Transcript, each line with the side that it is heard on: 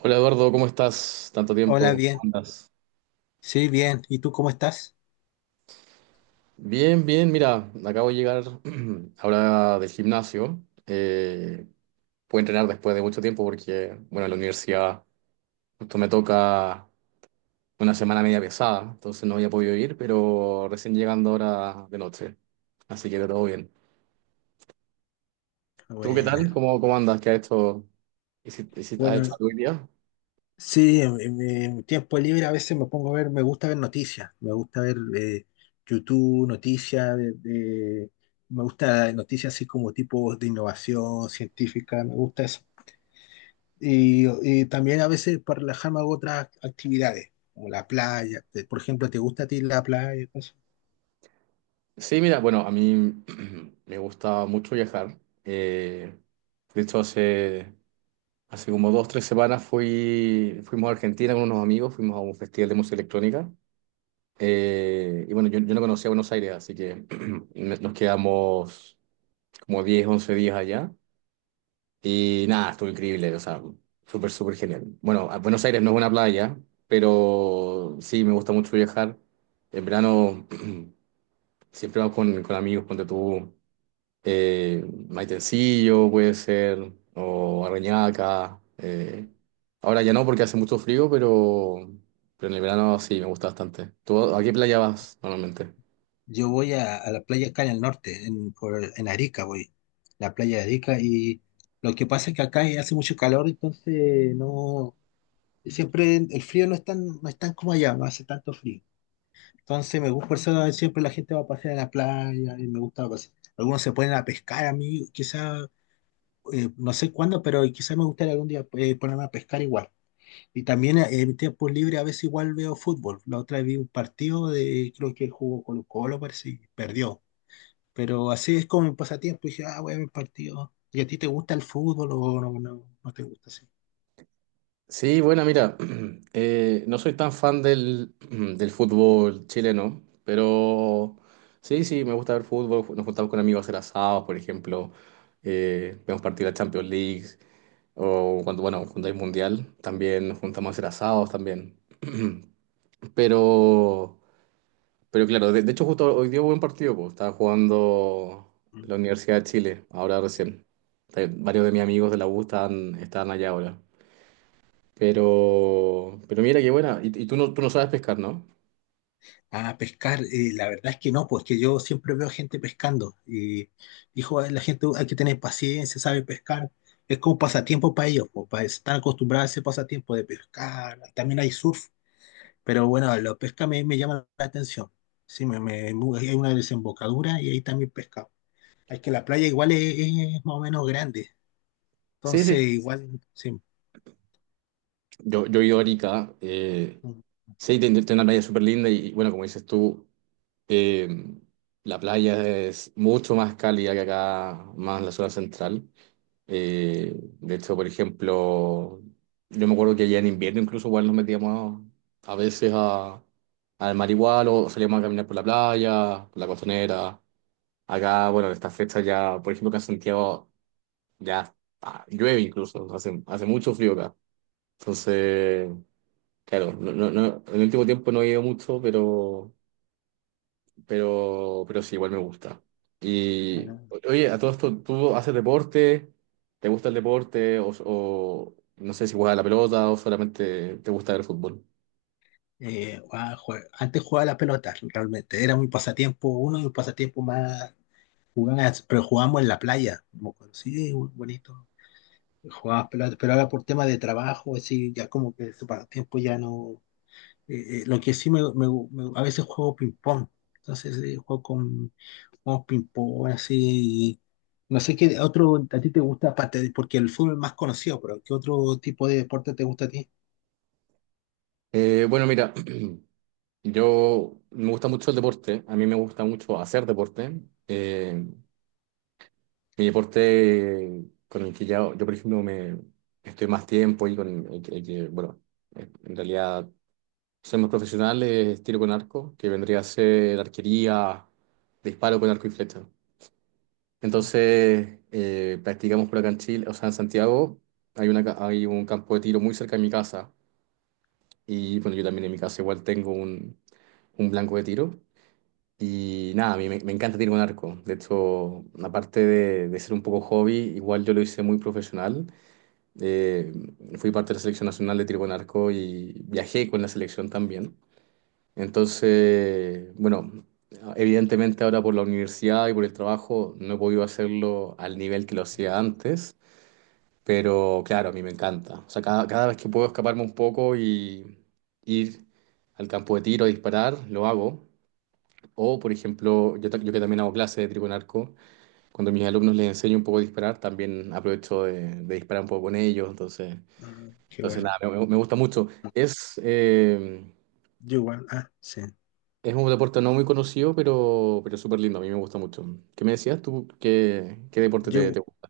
right: Hola Eduardo, ¿cómo estás? Tanto
left: Hola,
right: tiempo, ¿cómo
left: bien.
right: andas?
left: Sí, bien. ¿Y tú cómo estás?
right: Bien, bien, mira, acabo de llegar ahora del gimnasio. Puedo entrenar después de mucho tiempo porque, bueno, en la universidad justo me toca una semana media pesada, entonces no había podido ir, pero recién llegando ahora de noche, así que todo bien. ¿Tú qué tal?
left: Buena.
right: ¿Cómo andas? ¿Qué has hecho? ¿Has
left: Bueno,
right: hecho algo hoy día?
left: sí, en mi tiempo libre a veces me pongo a ver, me gusta ver noticias, me gusta ver YouTube, noticias, me gusta noticias así como tipos de innovación científica, me gusta eso. Y, y también a veces para relajarme hago otras actividades, como la playa. Por ejemplo, ¿te gusta a ti la playa?
right: Sí, mira, bueno, a mí me gusta mucho viajar. Eh, de hecho, Hace como 2, 3 semanas fuimos a Argentina con unos amigos, fuimos a un festival de música electrónica. Y bueno, yo no conocía Buenos Aires, así que nos quedamos como 10 11 días allá. Y nada, estuvo increíble, o sea, súper, súper genial. Bueno, Buenos Aires no es una playa, pero sí, me gusta mucho viajar. En verano siempre vamos con, amigos, ponte tú maitencillo puede ser, o arrañaca. Ahora ya no porque hace mucho frío, pero en el verano sí, me gusta bastante. ¿Tú a qué playa vas normalmente?
left: Yo voy a la playa acá en el norte, en Arica voy, la playa de Arica, y lo que pasa es que acá hace mucho calor, entonces no, siempre el frío no es tan como allá, no hace tanto frío. Entonces me gusta, por eso siempre la gente va a pasear a la playa, y me gusta pasear. Algunos se ponen a pescar a mí, quizá, no sé cuándo, pero quizá me gustaría algún día ponerme a pescar igual. Y también en mi tiempo libre a veces igual veo fútbol. La otra vez vi un partido creo que jugó Colo Colo, parece, y perdió. Pero así es como mi pasatiempo. Y dije, ah, voy a ver partidos. ¿Y a ti te gusta el fútbol o no, no, no te gusta así?
right: Sí, bueno, mira, no soy tan fan del fútbol chileno, pero sí, sí, me gusta ver fútbol. Nos juntamos con amigos a hacer asados, por ejemplo. Vemos partidos de la Champions League, o cuando, bueno, cuando hay mundial, también nos juntamos a hacer asados también. Pero, pero, claro, de hecho justo hoy dio buen partido, pues estaba jugando
left: Mm.
right: la Universidad de Chile, ahora
left: Sí.
right: recién. Varios de mis amigos de la U están, allá ahora. pero mira qué buena. y, tú no sabes pescar, ¿no?
left: Ah, pescar, la verdad es que no, pues que yo siempre veo gente pescando y dijo, la gente hay que tener paciencia, sabe pescar, es como pasatiempo para ellos, pues, para estar acostumbrados a ese pasatiempo de pescar, también hay surf, pero bueno, la pesca me llama la atención, sí, hay una desembocadura y ahí también pesca, es que la playa igual es más o menos grande,
right: Sí,
left: entonces
right: sí.
left: igual, sí,
right: yo, he ido a Arica. Sí, tiene una playa súper linda y, bueno, como dices tú, eh, la playa es mucho más cálida que acá, más en la zona central. De hecho, por ejemplo, yo me acuerdo que allá en invierno incluso igual nos metíamos a veces al mar igual o salíamos a caminar por la playa, por la costanera. Acá, bueno, en estas fechas ya, por ejemplo, acá en Santiago ya llueve incluso, hace, mucho frío acá. Entonces, claro, no, no, en el último tiempo no he ido mucho, pero, sí, igual me gusta. Y
left: Ah,
right: oye, a todo esto, ¿tú haces deporte? ¿Te gusta el deporte? ¿o no sé si juegas a la pelota o solamente te gusta ver el fútbol?
left: antes jugaba la pelota, realmente. Era mi pasatiempo, uno de mis pasatiempos más jugadas, pero jugábamos en la playa. Como que, sí, bonito. Jugábamos pelota, pero ahora por tema de trabajo, así, ya como que ese pasatiempo ya no. Lo que sí a veces juego ping-pong. Entonces, juego ping-pong, así. No sé qué otro a ti te gusta, aparte, porque el fútbol es más conocido, pero ¿qué otro tipo de deporte te gusta a ti?
right: Bueno, mira, yo me gusta mucho el deporte, a mí me gusta mucho hacer deporte. Eh, mi deporte con el que ya, yo, por ejemplo, me estoy más tiempo y con el que, bueno, en realidad ser más profesional es tiro con arco, que vendría a ser arquería, disparo con arco y flecha. Entonces, practicamos por acá en Chile, o sea, en Santiago, hay un campo de tiro muy cerca de mi casa. Y bueno, yo también en mi casa igual tengo un, blanco de tiro. Y nada, a mí me, encanta tiro con arco. De hecho, aparte de ser un poco hobby, igual yo lo hice muy profesional. Eh, fui parte de la selección nacional de tiro con arco y viajé con la selección también. Entonces, bueno, evidentemente ahora por la universidad y por el trabajo no he podido hacerlo al nivel que lo hacía antes, pero claro, a mí me encanta. O sea, cada, vez que puedo escaparme un poco y ir al campo de tiro a disparar, lo hago. O, por ejemplo, yo que también hago clases de tiro con arco, cuando a mis alumnos les enseño un poco a disparar, también aprovecho de, disparar un poco con ellos. Entonces,
left: Ah, qué
right: entonces
left: bueno.
right: nada, me gusta mucho. Es, eh,
left: Yo, igual, ah, sí.
right: Es un deporte no muy conocido, pero súper lindo. A mí me gusta mucho. ¿Qué me decías tú? ¿qué, deporte te,
left: Yo,
right: te gusta?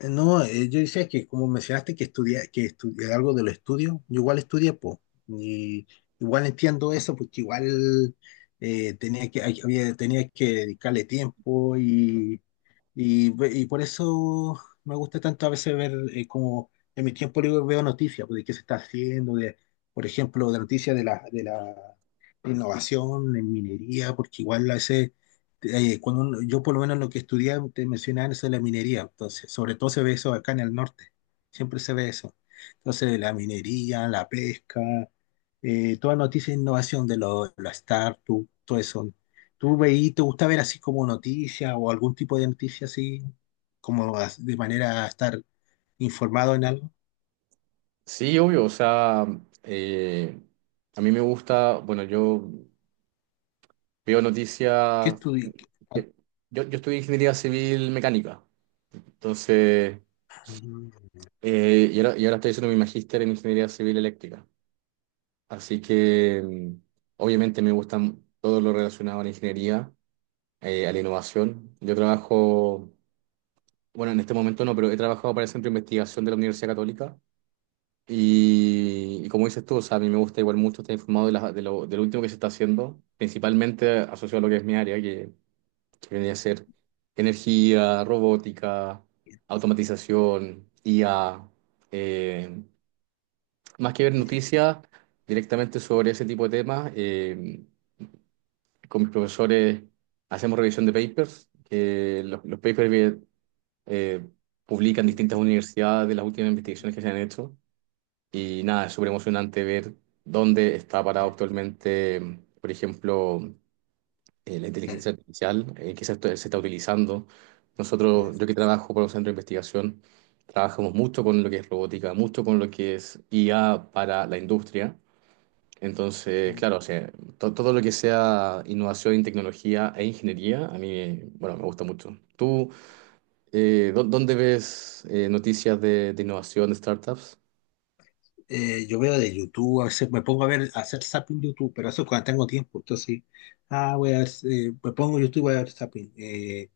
left: no, yo decía que como mencionaste que estudia algo de los estudios, yo igual estudié, pues, y igual entiendo eso, porque igual tenía que dedicarle tiempo y, Y por eso me gusta tanto a veces ver como en mi tiempo libre veo noticias pues, de qué se está haciendo, de, por ejemplo, de noticias de la innovación en minería, porque igual a veces, yo por lo menos lo que estudié, te mencionaban eso de la minería, entonces, sobre todo se ve eso acá en el norte, siempre se ve eso. Entonces, la minería, la pesca, toda noticia de innovación la startup, todo eso. ¿Te gusta ver así como noticias o algún tipo de noticia así, de manera a estar informado en algo?
right: Sí, obvio. O sea, eh, a mí me gusta, bueno, yo veo
left: ¿Qué
right: noticias.
left: estudi- qué-
right: que- yo, estudié ingeniería civil mecánica. Entonces,
left: Mm.
right: y ahora estoy haciendo mi magíster en ingeniería civil eléctrica. Así que, obviamente, me gusta todo lo relacionado a la ingeniería, a la innovación. Yo trabajo. Bueno, en este momento no, pero he trabajado para el Centro de Investigación de la Universidad Católica y, como dices tú, o sea, a mí me gusta igual mucho estar informado de lo último que se está haciendo, principalmente asociado a lo que es mi área, que, viene a ser energía, robótica, automatización, IA. eh, más que ver noticias directamente sobre ese tipo de temas, con mis profesores hacemos revisión de papers, que los papers eh, publican distintas universidades de las últimas investigaciones que se han hecho. Y nada, es súper emocionante ver dónde está parado
left: eh,
right: actualmente, por ejemplo, la
left: eh,
right: inteligencia artificial, que se está utilizando.
left: eh,
right: Nosotros, yo que trabajo por un centro de investigación, trabajamos mucho con lo que es robótica, mucho con lo que es IA para la industria. Entonces,
left: eh,
right: claro, o sea, todo lo que sea innovación en tecnología e ingeniería, a mí, bueno, me gusta mucho. ¿Tú ¿dónde ves noticias de, innovación, de startups?
left: Yo veo de YouTube, a veces me pongo a ver, a hacer zapping YouTube, pero eso es cuando tengo tiempo, entonces, ah, voy a ver, me pongo YouTube, voy a ver zapping, eh,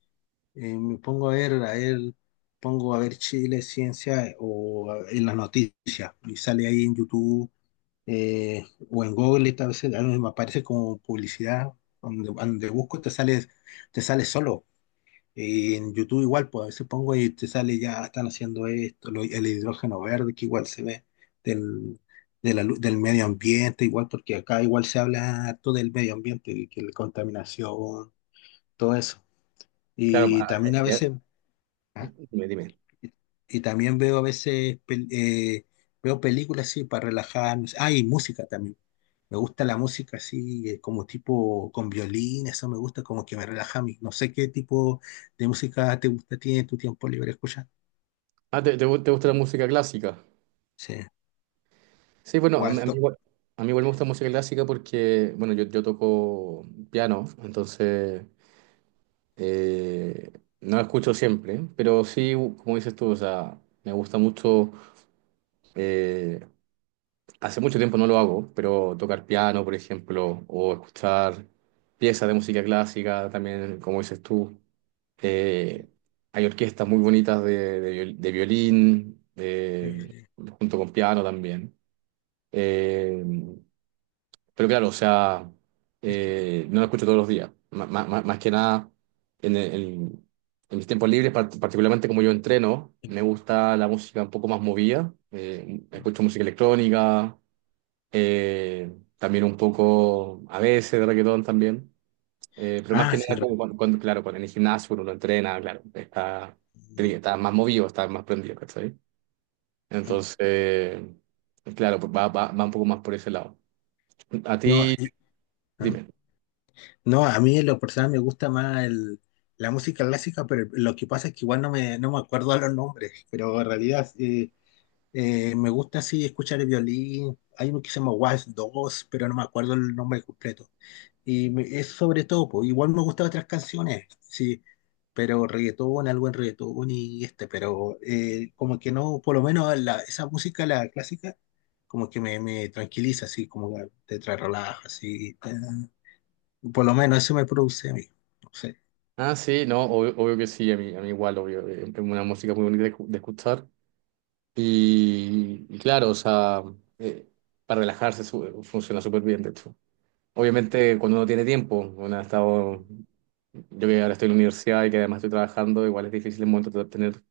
left: eh, me pongo a ver, pongo a ver Chile, ciencia en las noticias, y sale ahí en YouTube o en Google a veces a mí me aparece como publicidad, donde busco te sale solo. Y en YouTube igual, pues a veces pongo y te sale ya, están haciendo esto, el hidrógeno verde que igual se ve del, de la lu- del medio ambiente, igual porque acá igual se habla harto del medio ambiente, y que la contaminación, todo eso.
right: Claro,
left: Y
right: ah,
left: también
right: ah,
left: a
right: ya,
left: veces, ¿ah?
right: dime, dime.
left: y, y también veo a veces, veo películas, sí, para relajarme. Ah, y música también. Me gusta la música así, como tipo con violín, eso me gusta, como que me relaja a mí. No sé qué tipo de música te gusta, tiene tu tiempo libre escuchar.
right: Ah, ¿te gusta la música clásica?
left: Sí.
right: Sí, bueno, a mí, a mí
left: Waldo.
right: igual, a mí igual me gusta música clásica porque, bueno, yo toco piano, entonces eh, no la escucho siempre, pero sí, como dices tú, o sea, me gusta mucho eh, Hace mucho tiempo no lo hago, pero tocar piano, por ejemplo, o escuchar piezas de música clásica, también, como dices tú. Eh, hay orquestas muy bonitas de violín,
left: Eh,
right: junto con piano también. Eh, pero claro, o sea,
left: es que-
right: no lo escucho todos los días. Más que nada, en, el- en- en mis tiempos libres, particularmente como yo entreno, me gusta la música un poco más movida. Escucho música electrónica, también un poco a veces de reggaetón también, pero más
left: Ah,
right: que
left: sí,
right: nada como cuando, claro, cuando en el gimnasio uno no entrena, claro, está, más movido, está más prendido, ¿cachai? Entonces, claro, pues va un poco más por ese lado. A
left: no,
right: ti,
left: ah.
right: dime.
left: No, a mí en lo personal me gusta más la música clásica, pero lo que pasa es que igual no me acuerdo a los nombres, pero en realidad me gusta así escuchar el violín. Hay uno que se llama Waltz 2, pero no me acuerdo el nombre completo. Es sobre todo, po, igual me gustan otras canciones, sí, pero reggaetón, algo en reggaetón y este, pero como que no, por lo menos esa música, la clásica, como que me tranquiliza, así, como que te trae relaja, así, por lo menos eso me produce a mí, no sé,
right: Ah, sí, no, obvio, obvio que sí, a mí, igual, obvio, es una música muy bonita de escuchar y claro, o sea, eh, para relajarse funciona súper bien, de hecho.
left: Mm,
right: Obviamente, cuando uno tiene tiempo, uno ha
left: mm.
right: estado, yo que ahora estoy en la universidad y que además estoy trabajando, igual es difícil en un momento tener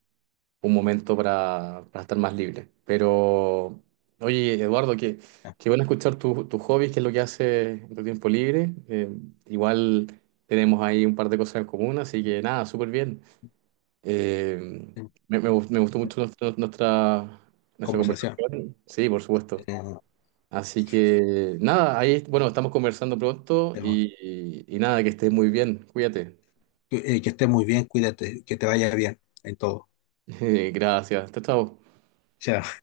right: un momento para, estar más libre. Pero, oye, Eduardo, qué bueno escuchar tus hobbies, qué es lo que haces en tu tiempo libre. Igual tenemos ahí un par de cosas en común, así que nada, súper bien. Eh,
left: eh,
right: me gustó mucho nuestra
left: Conversación.
right: conversación. Sí, por supuesto.
left: eh,
right: Así que nada, ahí, bueno, estamos conversando pronto
left: Tema.
right: y nada, que estés muy bien, cuídate.
left: Que estés muy bien, cuídate, que te vaya bien en todo.
right: Gracias, hasta chao, chao.
left: Chao.